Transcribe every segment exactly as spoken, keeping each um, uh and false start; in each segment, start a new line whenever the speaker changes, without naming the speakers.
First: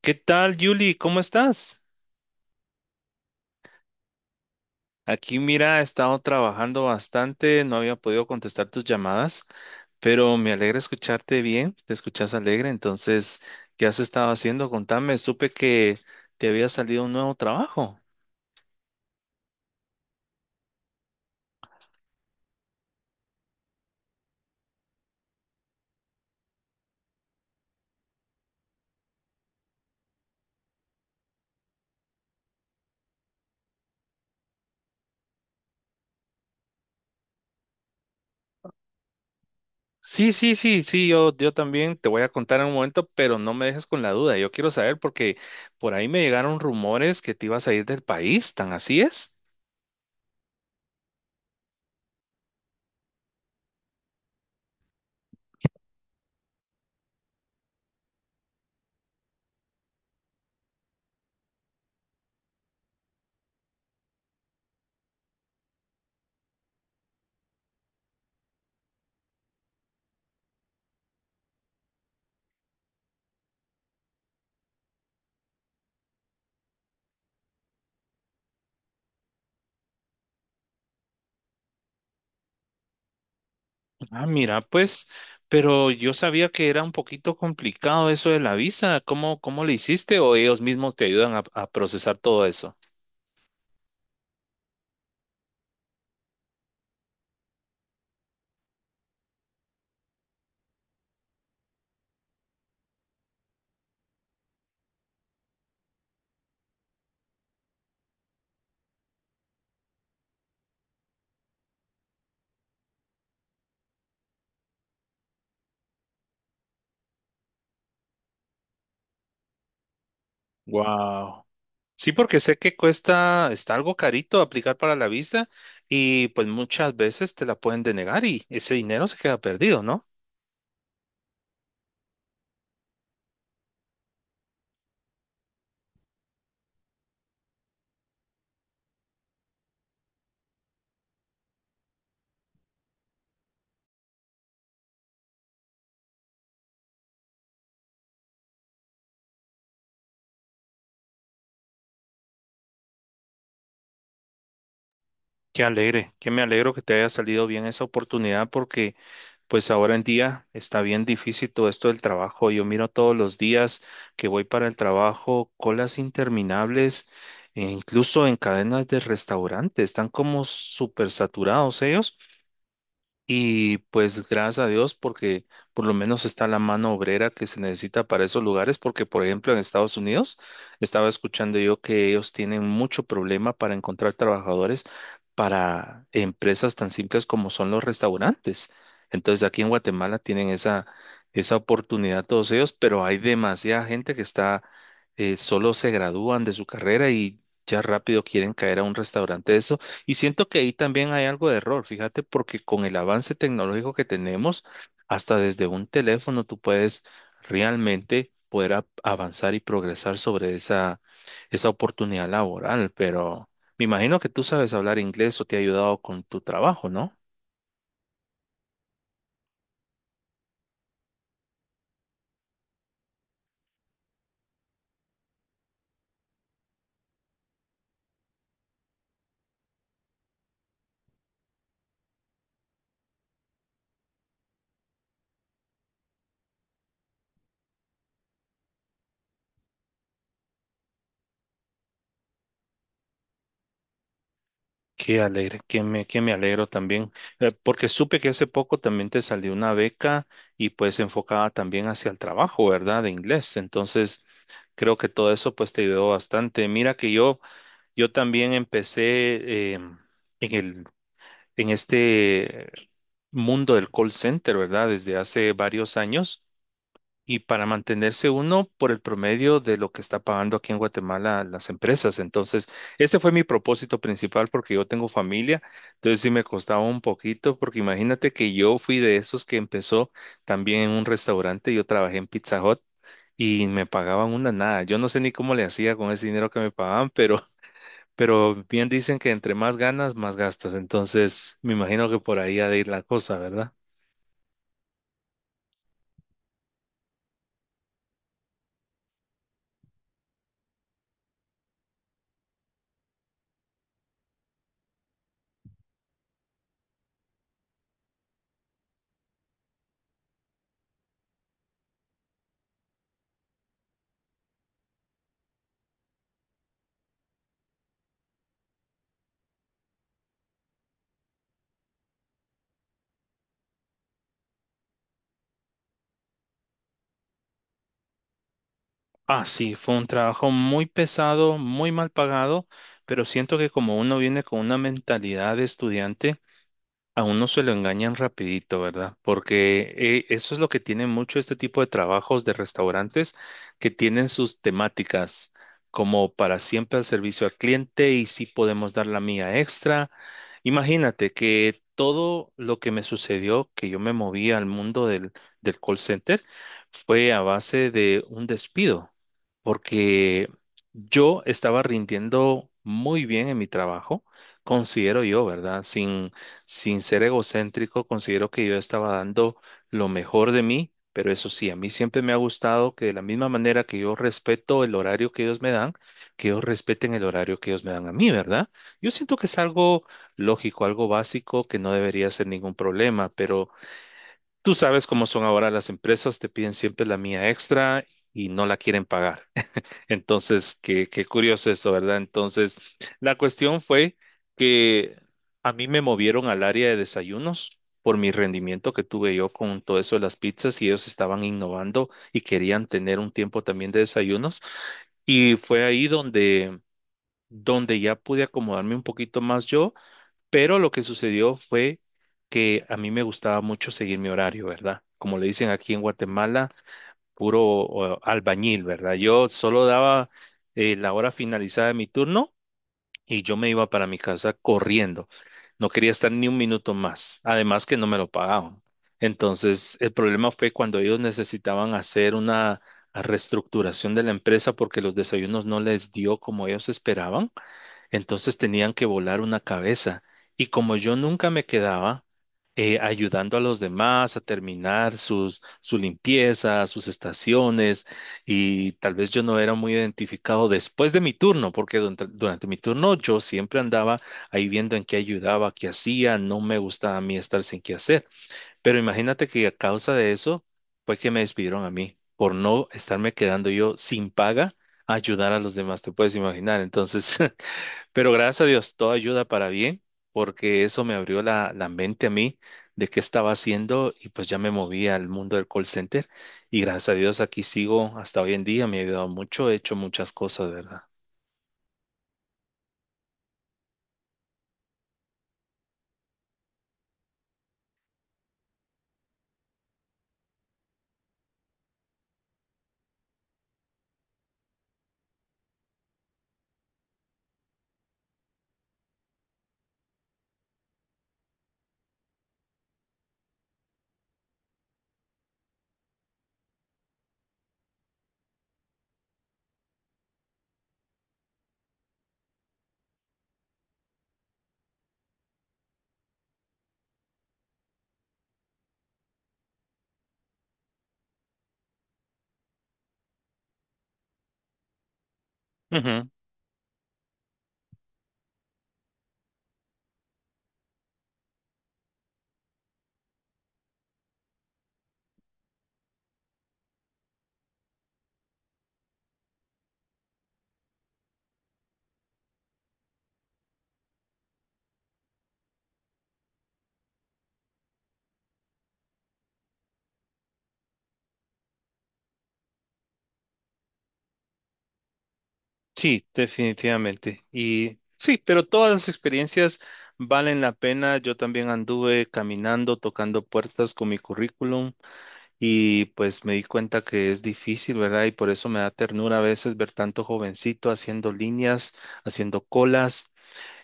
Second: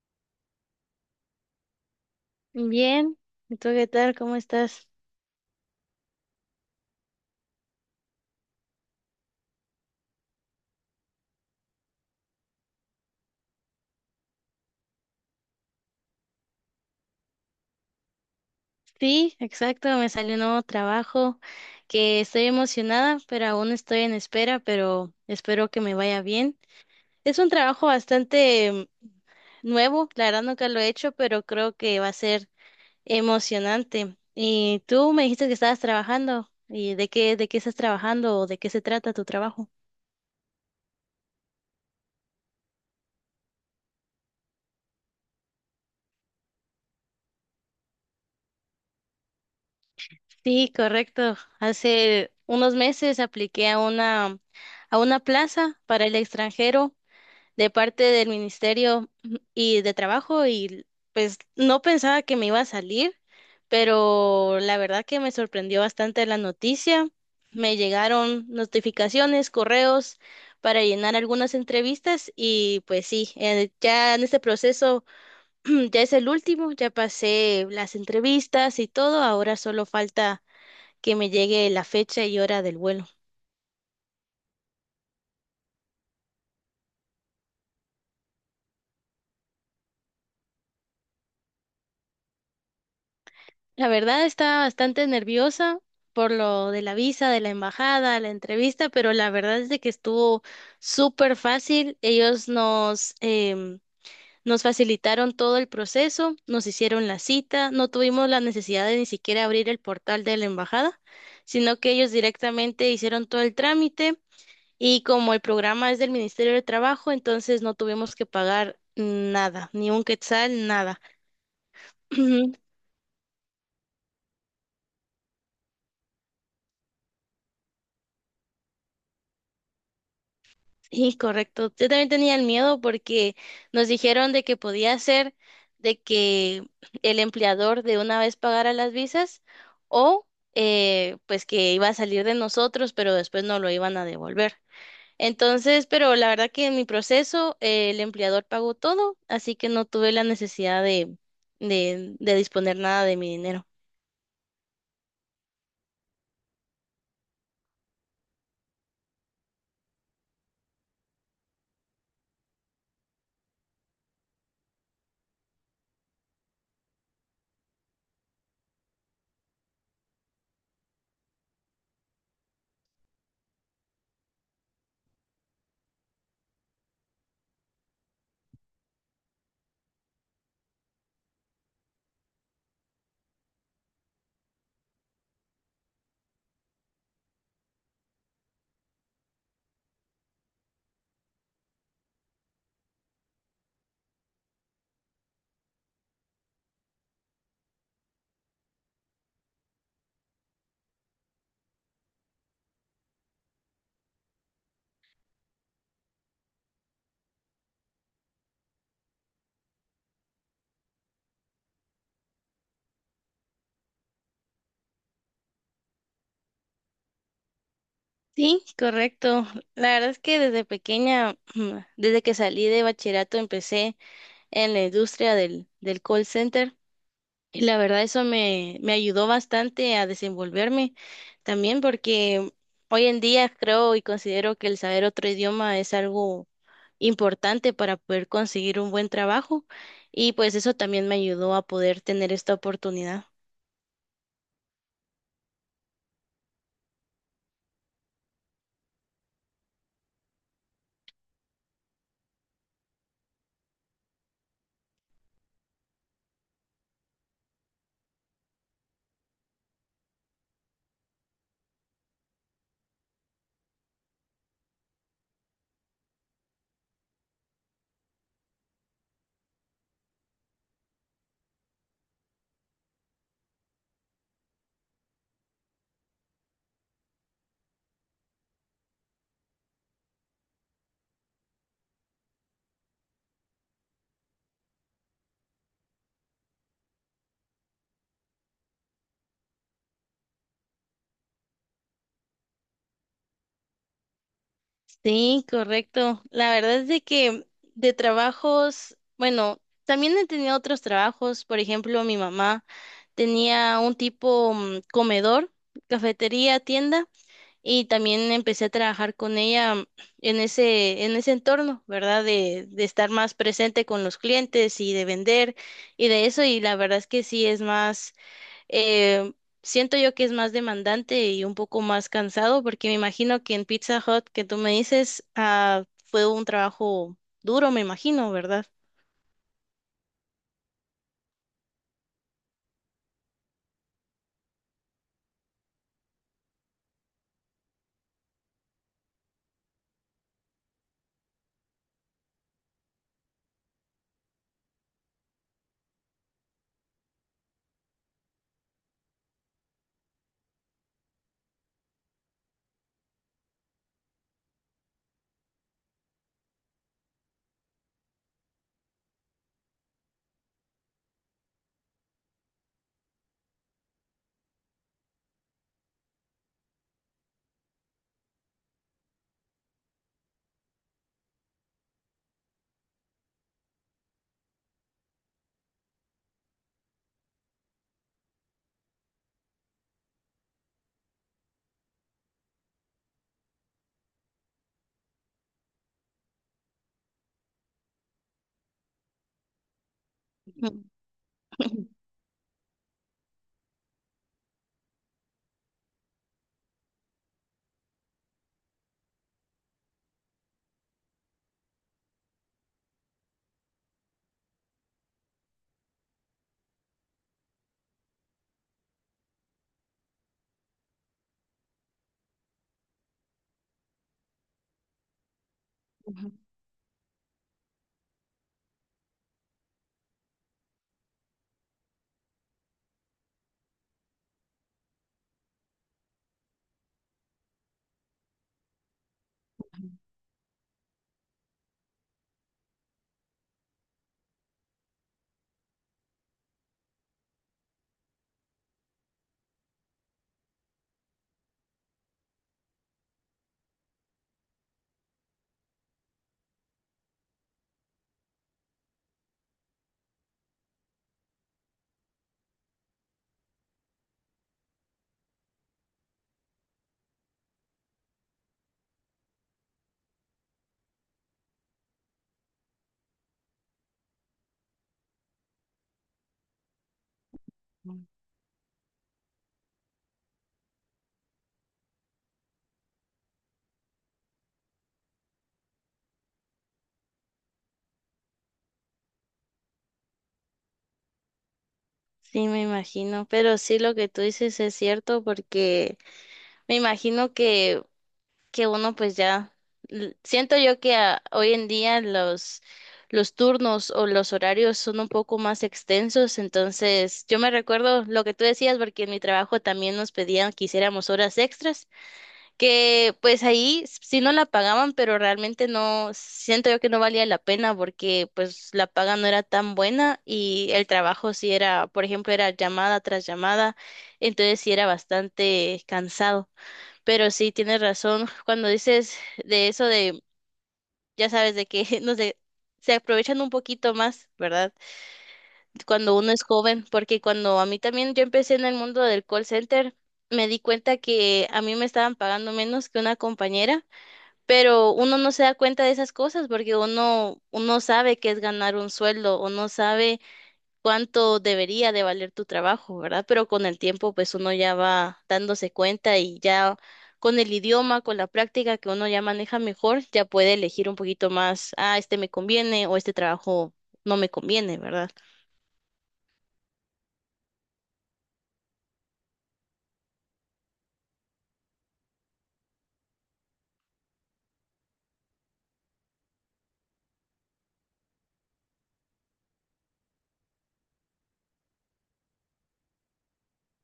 ¿Qué tal, Yuli? ¿Cómo estás?
Bien, ¿y tú qué tal? ¿Cómo estás?
Aquí, mira, he estado trabajando bastante, no había podido contestar tus llamadas, pero me alegra escucharte bien, te escuchas alegre. Entonces, ¿qué has estado haciendo? Contame, supe que te había salido un nuevo trabajo.
Sí, exacto, me salió un nuevo trabajo que estoy emocionada, pero aún estoy en espera, pero espero que me vaya bien. Es un trabajo bastante mm, nuevo, la verdad nunca lo he hecho, pero creo que va a ser emocionante. Y tú me dijiste que estabas trabajando, ¿y de qué, de qué estás trabajando o de qué se trata tu trabajo?
Sí, sí, sí, sí, yo, yo también te voy a contar en un momento, pero no me dejes con la duda, yo quiero saber porque por ahí me llegaron rumores que te ibas a ir del país. ¿Tan así es?
Sí, correcto. Hace unos meses apliqué a una, a una plaza para el extranjero de parte del Ministerio y de Trabajo y pues no pensaba que me iba a salir, pero la verdad que me sorprendió bastante la noticia. Me llegaron notificaciones, correos para llenar algunas entrevistas y pues sí, eh, ya en este proceso ya es el último, ya pasé las entrevistas y todo, ahora solo falta que me llegue la fecha y hora del vuelo.
Ah, mira, pues, pero yo sabía que era un poquito complicado eso de la visa. ¿Cómo, cómo le hiciste, o ellos mismos te ayudan a, a procesar todo eso?
La verdad estaba bastante nerviosa por lo de la visa, de la embajada, la entrevista, pero la verdad es de que estuvo súper fácil. Ellos nos, em, nos facilitaron todo el proceso, nos hicieron la cita, no tuvimos la necesidad de ni siquiera abrir el portal de la embajada, sino que ellos directamente hicieron todo el trámite y como el programa es del Ministerio de Trabajo, entonces no tuvimos que pagar nada, ni un quetzal, nada.
Wow. Sí, porque sé que cuesta, está algo carito aplicar para la visa, y pues muchas veces te la pueden denegar y ese dinero se queda perdido, ¿no?
Sí, correcto. Yo también tenía el miedo porque nos dijeron de que podía ser de que el empleador de una vez pagara las visas o eh, pues que iba a salir de nosotros, pero después no lo iban a devolver. Entonces, pero la verdad que en mi proceso eh, el empleador pagó todo, así que no tuve la necesidad de, de, de disponer nada de mi dinero.
Qué alegre, que me alegro que te haya salido bien esa oportunidad, porque pues ahora en día está bien difícil todo esto del trabajo. Yo miro todos los días que voy para el trabajo, colas interminables, e incluso en cadenas de restaurantes, están como súper saturados ellos. Y pues gracias a Dios, porque por lo menos está la mano obrera que se necesita para esos lugares, porque por ejemplo en Estados Unidos estaba escuchando yo que ellos tienen mucho problema para encontrar trabajadores para empresas tan simples como son los restaurantes. Entonces aquí en Guatemala tienen esa, esa oportunidad todos ellos, pero hay demasiada gente que está, eh, solo se gradúan de su carrera y ya rápido quieren caer a un restaurante. Eso, y siento que ahí también hay algo de error, fíjate, porque con el avance tecnológico que tenemos, hasta desde un teléfono tú puedes realmente poder a- avanzar y progresar sobre esa, esa oportunidad laboral. Pero me imagino que tú sabes hablar inglés, o te ha ayudado con tu trabajo, ¿no?
Sí, correcto. La verdad es que desde pequeña, desde que salí de bachillerato, empecé. En la industria del, del call center. Y la verdad eso me, me ayudó bastante a desenvolverme también porque hoy en día creo y considero que el saber otro idioma es algo importante para poder conseguir un buen trabajo y pues eso también me ayudó a poder tener esta oportunidad.
Qué alegre, que me, que me alegro también, eh, porque supe que hace poco también te salió una beca y pues enfocada también hacia el trabajo, ¿verdad? De inglés. Entonces, creo que todo eso pues te ayudó bastante. Mira que yo... Yo también empecé eh, en el, en este mundo del call center, ¿verdad? Desde hace varios años, y para mantenerse uno por el promedio de lo que está pagando aquí en Guatemala las empresas. Entonces, ese fue mi propósito principal, porque yo tengo familia, entonces sí me costaba un poquito, porque imagínate que yo fui de esos que empezó también en un restaurante. Yo trabajé en Pizza Hut. Y me pagaban una nada. Yo no sé ni cómo le hacía con ese dinero que me pagaban, pero pero bien dicen que entre más ganas, más gastas. Entonces, me imagino que por ahí ha de ir la cosa, ¿verdad?
Sí, correcto. La verdad es de que de trabajos, bueno, también he tenido otros trabajos. Por ejemplo, mi mamá tenía un tipo mm, comedor, cafetería, tienda, y también empecé a trabajar con ella mm, en ese, en ese entorno, ¿verdad? De, de estar más presente con los clientes y de vender y de eso. Y la verdad es que sí es más. Eh, Siento yo que es más demandante y un poco más cansado, porque me imagino que en Pizza Hut que tú me dices, ah, fue un trabajo duro, me imagino, ¿verdad?
Ah, sí, fue un trabajo muy pesado, muy mal pagado, pero siento que como uno viene con una mentalidad de estudiante, a uno se lo engañan rapidito, ¿verdad? Porque eh, eso es lo que tiene mucho este tipo de trabajos de restaurantes, que tienen sus temáticas como para siempre al servicio al cliente, y si podemos dar la mía extra. Imagínate que todo lo que me sucedió, que yo me moví al mundo del, del call center, fue a base de un despido, porque yo estaba rindiendo muy bien en mi trabajo, considero yo, ¿verdad? sin sin ser egocéntrico, considero que yo estaba dando lo mejor de mí, pero eso sí, a mí siempre me ha gustado que de la misma manera que yo respeto el horario que ellos me dan, que ellos respeten el horario que ellos me dan a mí, ¿verdad? Yo siento que es algo lógico, algo básico, que no debería ser ningún problema, pero tú sabes cómo son ahora las empresas, te piden siempre la mía extra y no la quieren pagar. Entonces, qué, qué curioso eso, ¿verdad? Entonces, la cuestión fue que a mí me movieron al área de desayunos por mi rendimiento que tuve yo con todo eso de las pizzas, y ellos estaban innovando y querían tener un tiempo también de desayunos. Y fue ahí donde, donde ya pude acomodarme un poquito más yo, pero lo que sucedió fue que a mí me gustaba mucho seguir mi horario, ¿verdad? Como le dicen aquí en Guatemala, puro o, albañil, ¿verdad? Yo solo daba eh, la hora finalizada de mi turno y yo me iba para mi casa corriendo. No quería estar ni un minuto más, además que no me lo pagaban. Entonces, el problema fue cuando ellos necesitaban hacer una reestructuración de la empresa, porque los desayunos no les dio como ellos esperaban. Entonces tenían que volar una cabeza. Y como yo nunca me quedaba eh, ayudando a los demás a terminar sus, su limpieza, sus estaciones, y tal vez yo no era muy identificado después de mi turno, porque durante, durante mi turno yo siempre andaba ahí viendo en qué ayudaba, qué hacía, no me gustaba a mí estar sin qué hacer. Pero imagínate que a causa de eso fue que me despidieron a mí, por no estarme quedando yo sin paga a ayudar a los demás, te puedes imaginar. Entonces, pero gracias a Dios, todo ayuda para bien, porque eso me abrió la, la mente a mí de qué estaba haciendo, y pues ya me moví al mundo del call center y gracias a Dios aquí sigo hasta hoy en día. Me ha ayudado mucho, he hecho muchas cosas, ¿verdad?
Sí, me imagino, pero sí lo que tú dices es cierto porque me imagino que que uno pues ya l- siento yo que ah, hoy en día los los turnos o los horarios son un poco más extensos, entonces yo me recuerdo lo que tú decías porque en mi trabajo también nos pedían que hiciéramos horas extras, que pues ahí s- sí no la pagaban, pero realmente no siento yo que no valía la pena porque pues la paga no era tan buena y el trabajo sí era, por ejemplo, era llamada tras llamada, entonces sí era bastante cansado. Pero sí, tienes razón. Cuando dices de eso de, ya sabes, de que, no sé, se aprovechan un poquito más, ¿verdad? Cuando
Ujú.
uno es joven, porque cuando a mí también yo empecé en el mundo del call center, me di cuenta que a mí me estaban pagando menos que una compañera, pero uno no se da cuenta de esas cosas porque uno, uno sabe que es ganar un sueldo, uno sabe cuánto debería de valer tu trabajo, ¿verdad? Pero con el tiempo, pues uno ya va dándose cuenta y ya con el idioma, con la práctica que uno ya maneja mejor, ya puede elegir un poquito más, ah, este me conviene o este trabajo no me conviene, ¿verdad?
Sí, definitivamente. Y sí, pero todas las experiencias valen la pena. Yo también anduve caminando, tocando puertas con mi currículum, y pues me di cuenta que es difícil, ¿verdad? Y por eso me da ternura a veces ver tanto jovencito haciendo líneas, haciendo colas,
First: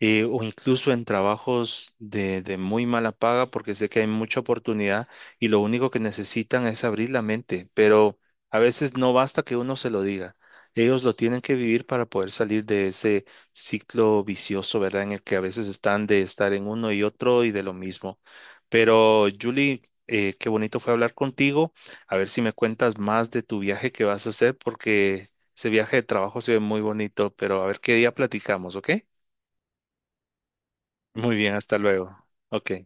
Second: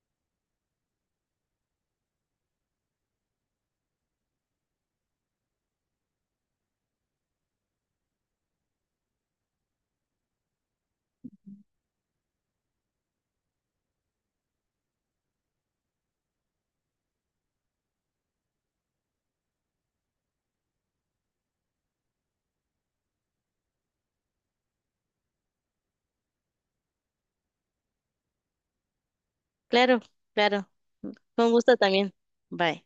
eh, o incluso en trabajos de, de muy mala paga, porque sé que hay mucha oportunidad y lo único que necesitan es abrir la mente, pero a veces no basta que uno se lo diga. Ellos lo tienen que vivir para poder salir de ese ciclo vicioso, ¿verdad? En el que a veces están de estar en uno y otro y de lo mismo. Pero, Julie, eh, qué bonito fue hablar contigo. A ver si me cuentas más de tu viaje que vas a hacer, porque ese viaje de trabajo se ve muy bonito, pero a ver qué día platicamos, ¿ok?
Claro, claro.
Muy
Con
bien,
gusto
hasta
también.
luego. Ok.
Bye.